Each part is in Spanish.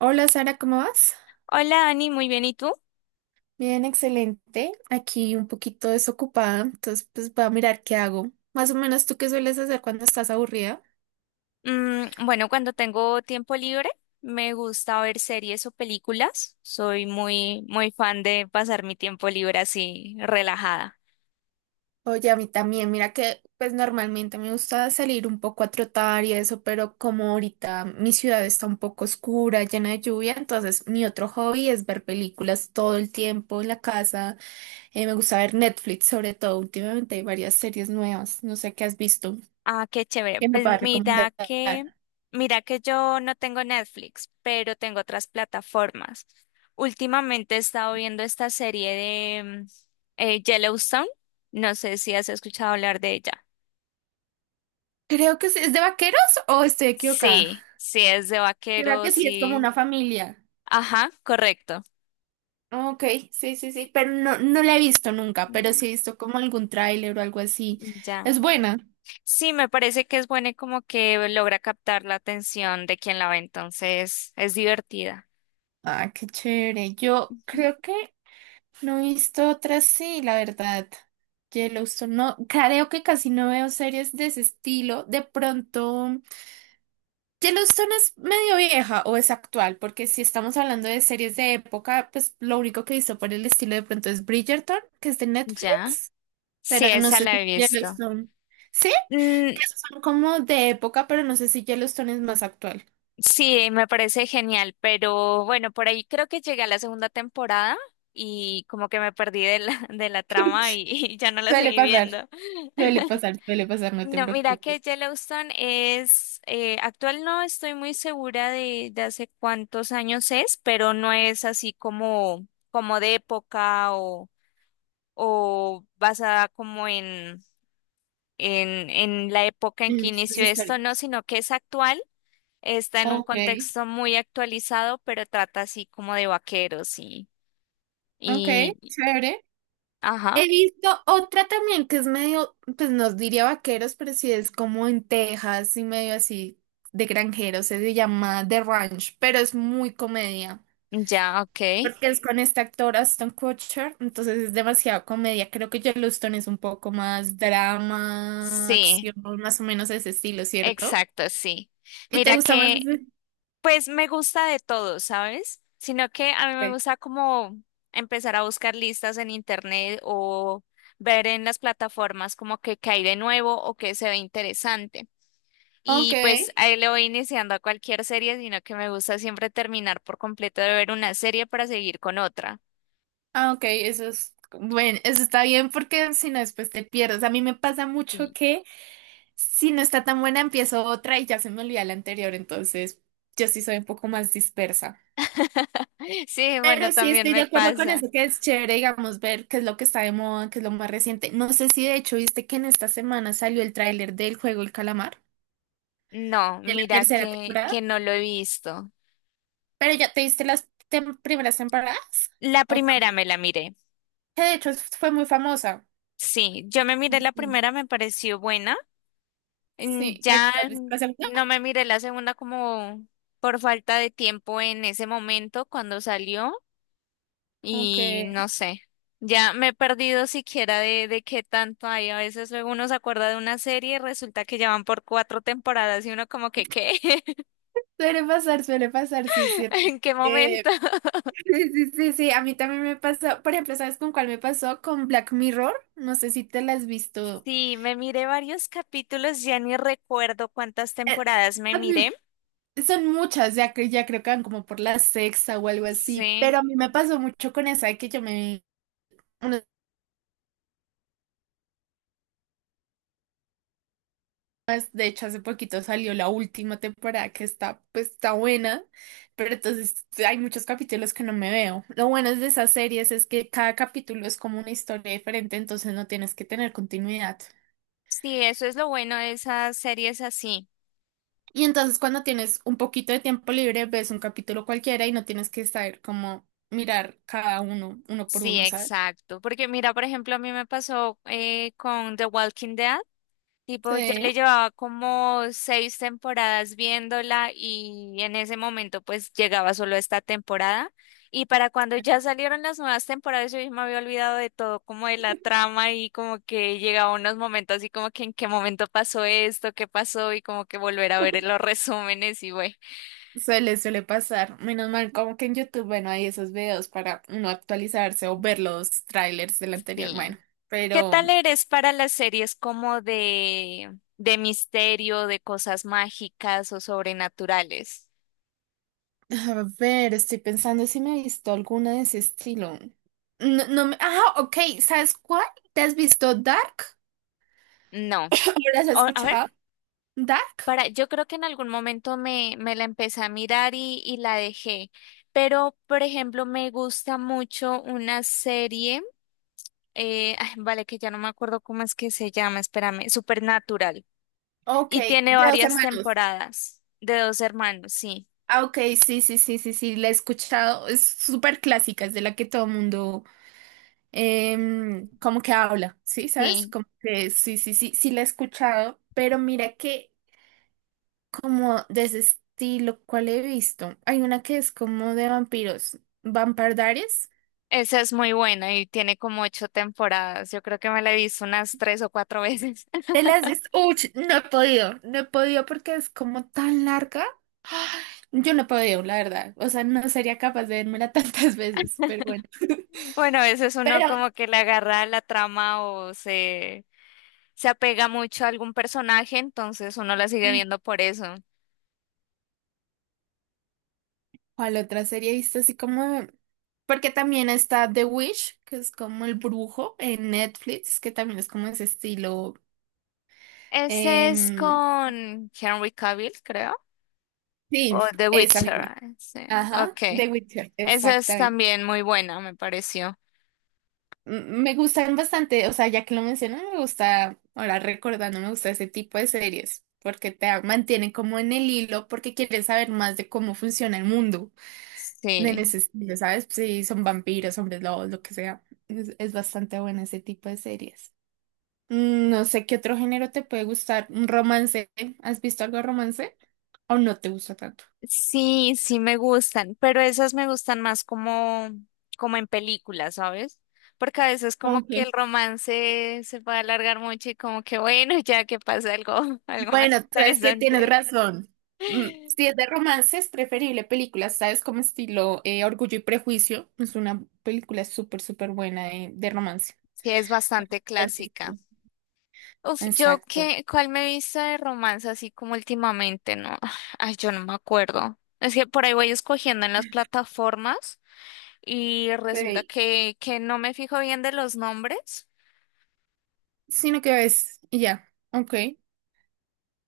Hola Sara, ¿cómo vas? Hola Ani, muy bien, ¿y tú? Bien, excelente. Aquí un poquito desocupada, entonces pues voy a mirar qué hago. Más o menos tú qué sueles hacer cuando estás aburrida. Mm, bueno, cuando tengo tiempo libre me gusta ver series o películas. Soy muy, muy fan de pasar mi tiempo libre así relajada. Oye, a mí también, mira que pues normalmente me gusta salir un poco a trotar y eso, pero como ahorita mi ciudad está un poco oscura, llena de lluvia, entonces mi otro hobby es ver películas todo el tiempo en la casa. Me gusta ver Netflix sobre todo, últimamente hay varias series nuevas, no sé qué has visto, Ah, qué chévere. ¿qué me a Pues mira recomendar? que, mira que yo no tengo Netflix, pero tengo otras plataformas. Últimamente he estado viendo esta serie de Yellowstone. No sé si has escuchado hablar de ella. Creo que sí. ¿Es de vaqueros o estoy equivocada? Sí, sí es de Creo que vaqueros sí, es como y... una familia. Ajá, correcto. Ok, sí, sí, sí, pero no, no la he visto nunca, pero sí he visto como algún tráiler o algo así. Es Ya. buena. Sí, me parece que es buena y como que logra captar la atención de quien la ve, entonces es divertida. Ah, qué chévere. Yo Ujú. creo que no he visto otras, sí, la verdad. Yellowstone, no, creo que casi no veo series de ese estilo. De pronto. Yellowstone es medio vieja o es actual, porque si estamos hablando de series de época, pues lo único que hizo por el estilo de pronto es Bridgerton, que es de Ya. Netflix, Sí, pero no esa sé si la he visto. Yellowstone. Sí, que Mm, esos son como de época, pero no sé si Yellowstone es más actual. sí, me parece genial, pero bueno, por ahí creo que llegué a la segunda temporada y como que me perdí de la trama y y ya no la Suele seguí pasar, viendo. suele pasar, suele pasar, no te No, mira preocupes. que Yellowstone es, actual, no estoy muy segura de hace cuántos años es, pero no es así como, como de época o basada como en la época en En que hechos inició esto, no, históricos. sino que es actual, está en un Ok, contexto muy actualizado, pero trata así como de vaqueros ok, y, chévere. ajá, He visto otra también que es medio, pues nos diría vaqueros, pero sí es como en Texas y medio así de granjeros, se llama The Ranch, pero es muy comedia, ya, ok. porque es con este actor Aston Kutcher, entonces es demasiado comedia. Creo que Yellowstone es un poco más drama, Sí, acción, más o menos ese estilo, ¿cierto? exacto, sí. ¿Y te Mira gusta más que ese? pues me gusta de todo, ¿sabes? Sino que a mí me Sí. gusta como empezar a buscar listas en internet o ver en las plataformas como que qué hay de nuevo o que se ve interesante. Ok, Y pues ahí le voy iniciando a cualquier serie, sino que me gusta siempre terminar por completo de ver una serie para seguir con otra. ah, ok, eso es, bueno, eso está bien porque si no después te pierdes. A mí me pasa mucho Sí. que... Si no está tan buena, empiezo otra y ya se me olvida la anterior, entonces yo sí soy un poco más dispersa. Sí, bueno, Pero sí también estoy de me acuerdo con pasa. eso, que es chévere, digamos, ver qué es lo que está de moda, qué es lo más reciente. No sé si de hecho viste que en esta semana salió el tráiler del juego El Calamar, No, de la mira tercera que, temporada, que no lo he visto. pero ya te viste las primeras temporadas, La o tam- primera me la miré. que de hecho fue muy famosa. Sí, yo me miré la Ujú. primera, me pareció buena. Mm, Sí, pero no, ya ¿te has visto la segunda? no me miré la segunda como por falta de tiempo en ese momento cuando salió y Aunque no sé, ya me he perdido siquiera de qué tanto hay. A veces luego uno se acuerda de una serie y resulta que ya van por cuatro temporadas y uno como que, ¿qué? Suele pasar, sí, es cierto. ¿En qué momento? Sí, sí, sí, sí, a mí también me pasó, por ejemplo, ¿sabes con cuál me pasó? Con Black Mirror, no sé si te la has visto. Sí, me miré varios capítulos, ya ni recuerdo cuántas Eh, temporadas me a miré. mí- Son muchas, ya, que ya creo que van como por la sexta o algo así, pero Sí, a mí me pasó mucho con esa de que yo me... una vez. De hecho, hace poquito salió la última temporada que está, pues, está buena, pero entonces hay muchos capítulos que no me veo. Lo bueno de esas series es que cada capítulo es como una historia diferente, entonces no tienes que tener continuidad. sí, eso es lo bueno de esas series así. Y entonces cuando tienes un poquito de tiempo libre, ves un capítulo cualquiera y no tienes que saber cómo mirar cada uno, uno por Sí, uno, ¿sabes? exacto. Porque mira, por ejemplo, a mí me pasó con The Walking Dead. Tipo, ya Sí, le llevaba como seis temporadas viéndola y en ese momento pues llegaba solo esta temporada. Y para cuando ya salieron las nuevas temporadas yo ya me había olvidado de todo, como de la trama y como que llegaba unos momentos así como que en qué momento pasó esto, qué pasó y como que volver a ver los resúmenes y güey. suele pasar. Menos mal, como que en YouTube, bueno, hay esos videos para uno actualizarse o ver los trailers del anterior. Sí. Bueno, ¿Qué tal pero eres para las series como de misterio, de cosas mágicas o sobrenaturales? a ver, estoy pensando si me he visto alguna de ese estilo. No, no me... Ah, ok, ¿sabes cuál? ¿Te has visto Dark? No. ¿O las has O- a ver, escuchado? ¿Dark? para, yo creo que en algún momento me la empecé a mirar y la dejé. Pero, por ejemplo, me gusta mucho una serie, ay, vale, que ya no me acuerdo cómo es que se llama, espérame, Supernatural. Ok, Y tiene de dos varias hermanos. temporadas de dos hermanos, sí. Ah, ok, sí, sí, sí, sí, sí, la he escuchado, es súper clásica, es de la que todo mundo como que habla, ¿sí? ¿Sabes? Sí, Como que sí, sí, sí, sí la he escuchado, pero mira que como de ese estilo, ¿cuál he visto? Hay una que es como de vampiros, Vampire Diaries. esa es muy buena y tiene como ocho temporadas. Yo creo que me la he visto unas tres o cuatro veces. ¿Te la has visto? Uy, no he podido, no he podido porque es como tan larga. Yo no he podido, la verdad. O sea, no sería capaz de vérmela tantas veces, pero bueno. Bueno, a veces uno Pero, como que le agarra la trama o se apega mucho a algún personaje, entonces uno la sigue sí, viendo por eso. ¿cuál otra serie viste así como? Porque también está The Witch, que es como el brujo en Netflix, que también es como ese estilo. Ese es em, con Henry Cavill, creo, sí, o The esa Witcher. misma. Ah, sí. Ajá, Ok. The Witcher, Esa es exactamente. también muy buena, me pareció. Me gustan bastante, o sea, ya que lo menciono, me gusta, ahora recordando, me gusta ese tipo de series, porque te mantienen como en el hilo, porque quieres saber más de cómo funciona el mundo, de Sí. ese estilo, ¿sabes? Si son vampiros, hombres lobos, lo que sea. Es bastante bueno ese tipo de series. No sé qué otro género te puede gustar. Un romance. ¿Has visto algo de romance? ¿O no te gusta tanto? Sí, sí me gustan, pero esas me gustan más como, como en películas, ¿sabes? Porque a veces como que el Ok. romance se puede alargar mucho y como que bueno, ya que pasa algo, algo más Bueno, sabes que tienes interesante. razón. Sí, Si es de romance, es preferible películas, ¿sabes? Como estilo, Orgullo y Prejuicio. Es una película súper, súper buena de romance. es bastante ¿Has clásica. visto? Uf, yo Exacto. qué, ¿cuál me he visto de romance así como últimamente? No, ay, yo no me acuerdo. Es que por ahí voy escogiendo en las plataformas y resulta Sí. Que no me fijo bien de los nombres. Sino que ves, y ya. Ok.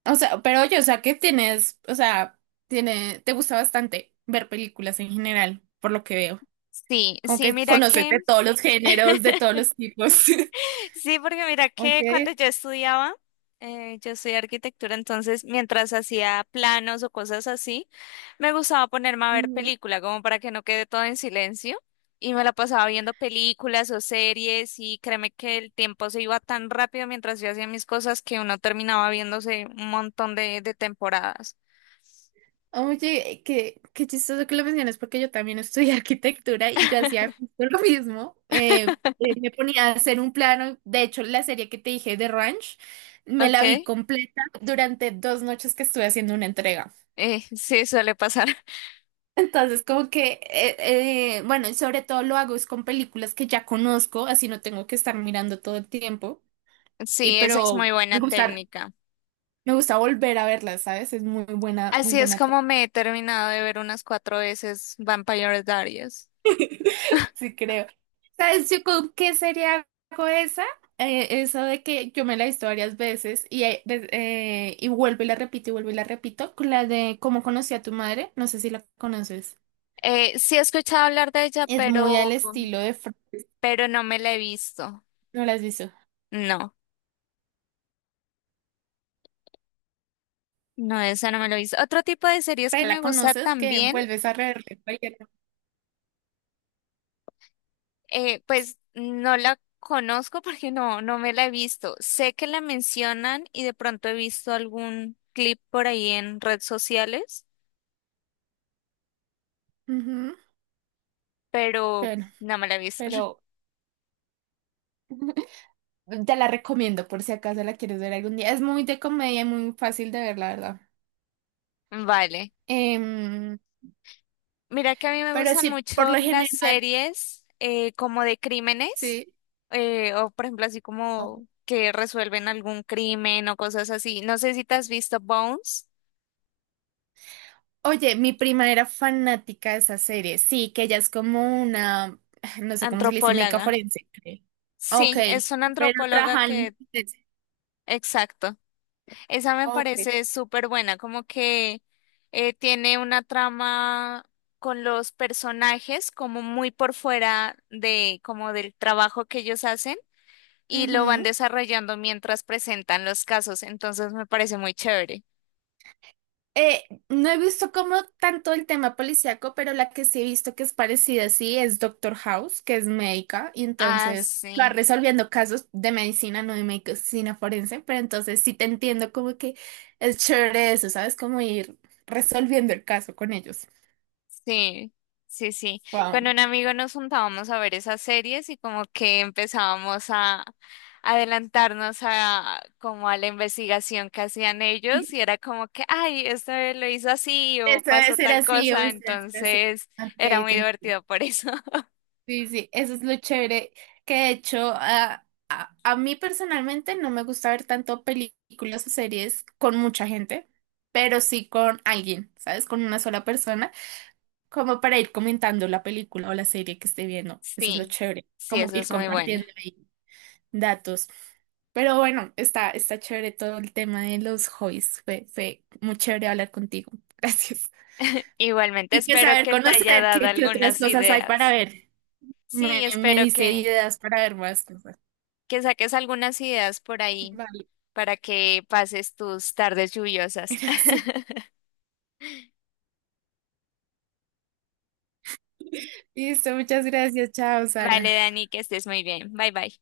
O sea, pero oye, o sea, que tienes, o sea, tiene, te gusta bastante ver películas en general, por lo que veo. Sí, Como sí, que mira conoces que de todos los géneros, de todos los tipos. sí, porque mira Ok. que cuando yo estudiaba, yo estudié arquitectura, entonces mientras hacía planos o cosas así, me gustaba ponerme a ver Ujú. película, como para que no quede todo en silencio. Y me la pasaba viendo películas o series y créeme que el tiempo se iba tan rápido mientras yo hacía mis cosas que uno terminaba viéndose un montón de temporadas. Oye, qué chistoso que lo mencionas porque yo también estudié arquitectura y yo hacía justo lo mismo. Me ponía a hacer un plano. De hecho, la serie que te dije de Ranch, me Ok, la vi completa durante 2 noches que estuve haciendo una entrega. Sí, suele pasar. Entonces, como que, bueno, y sobre todo lo hago es con películas que ya conozco, así no tengo que estar mirando todo el tiempo. Y Sí, esa es pero muy me buena gusta técnica. Me gusta volver a verla, ¿sabes? Es muy buena, muy Así es buena. Como me he terminado de ver unas cuatro veces Vampire Diaries. Sí, creo. ¿Sabes yo con qué sería hago esa? Eso de que yo me la he visto varias veces y vuelvo y la repito y vuelvo y la repito. Con la de Cómo conocí a tu madre, no sé si la conoces. Sí he escuchado hablar de ella, Es muy al estilo de... pero no me la he visto. No la has visto. No, no, esa no me la he visto. Otro tipo de series que Pero me la gusta conoces que también, vuelves a reverla. Cualquier. Pues no la conozco porque no, no me la he visto. Sé que la mencionan y de pronto he visto algún clip por ahí en redes sociales, Ujú. pero Bueno, no me la he visto. pero... Te la recomiendo por si acaso la quieres ver algún día. Es muy de comedia y muy fácil de ver, la verdad. Vale. Em, Mira que a mí me Pero gustan sí, por mucho lo las general, series como de crímenes, sí. O por ejemplo así como que resuelven algún crimen o cosas así. No sé si te has visto Bones, Oye, mi prima era fanática de esa serie. Sí, que ella es como una, no sé cómo se le dice, médica antropóloga. forense, creo. Ok, Sí, es una pero antropóloga trabajan. que, exacto, esa me Ok. parece súper buena, como que tiene una trama con los personajes como muy por fuera de como del trabajo que ellos hacen y lo van Ujú. desarrollando mientras presentan los casos, entonces me parece muy chévere. No he visto como tanto el tema policíaco, pero la que sí he visto que es parecida, sí, es Doctor House, que es médica, y Ah, entonces va sí, resolviendo casos de medicina, no de medicina forense, pero entonces sí te entiendo como que es chévere eso, ¿sabes? Como ir resolviendo el caso con ellos. sí, sí, sí. Con Wow. un amigo nos juntábamos a ver esas series y como que empezábamos a adelantarnos a como a la investigación que hacían ellos y era como que, ay, esto lo hizo así o Eso debe pasó ser tal así, o cosa, eso debe ser así. entonces Ok, era muy te divertido entiendo. por eso. Sí, sí, eso es lo chévere. Que de hecho, a mí personalmente no me gusta ver tanto películas o series con mucha gente, pero sí con alguien, ¿sabes? Con una sola persona, como para ir comentando la película o la serie que esté viendo. Eso es lo Sí, chévere, sí, como eso ir es muy bueno. compartiendo ahí datos. Pero bueno, está chévere todo el tema de los hobbies. Fue muy chévere hablar contigo. Gracias. Igualmente Y pues espero saber que te haya conocer dado qué otras algunas cosas hay para ideas. ver. Me, Sí, me espero dice ideas para ver más cosas. que saques algunas ideas por ahí Vale, para que pases tus tardes lluviosas. gracias. Listo, muchas gracias. Chao, Vale, Sara. Dani, que estés muy bien. Bye bye.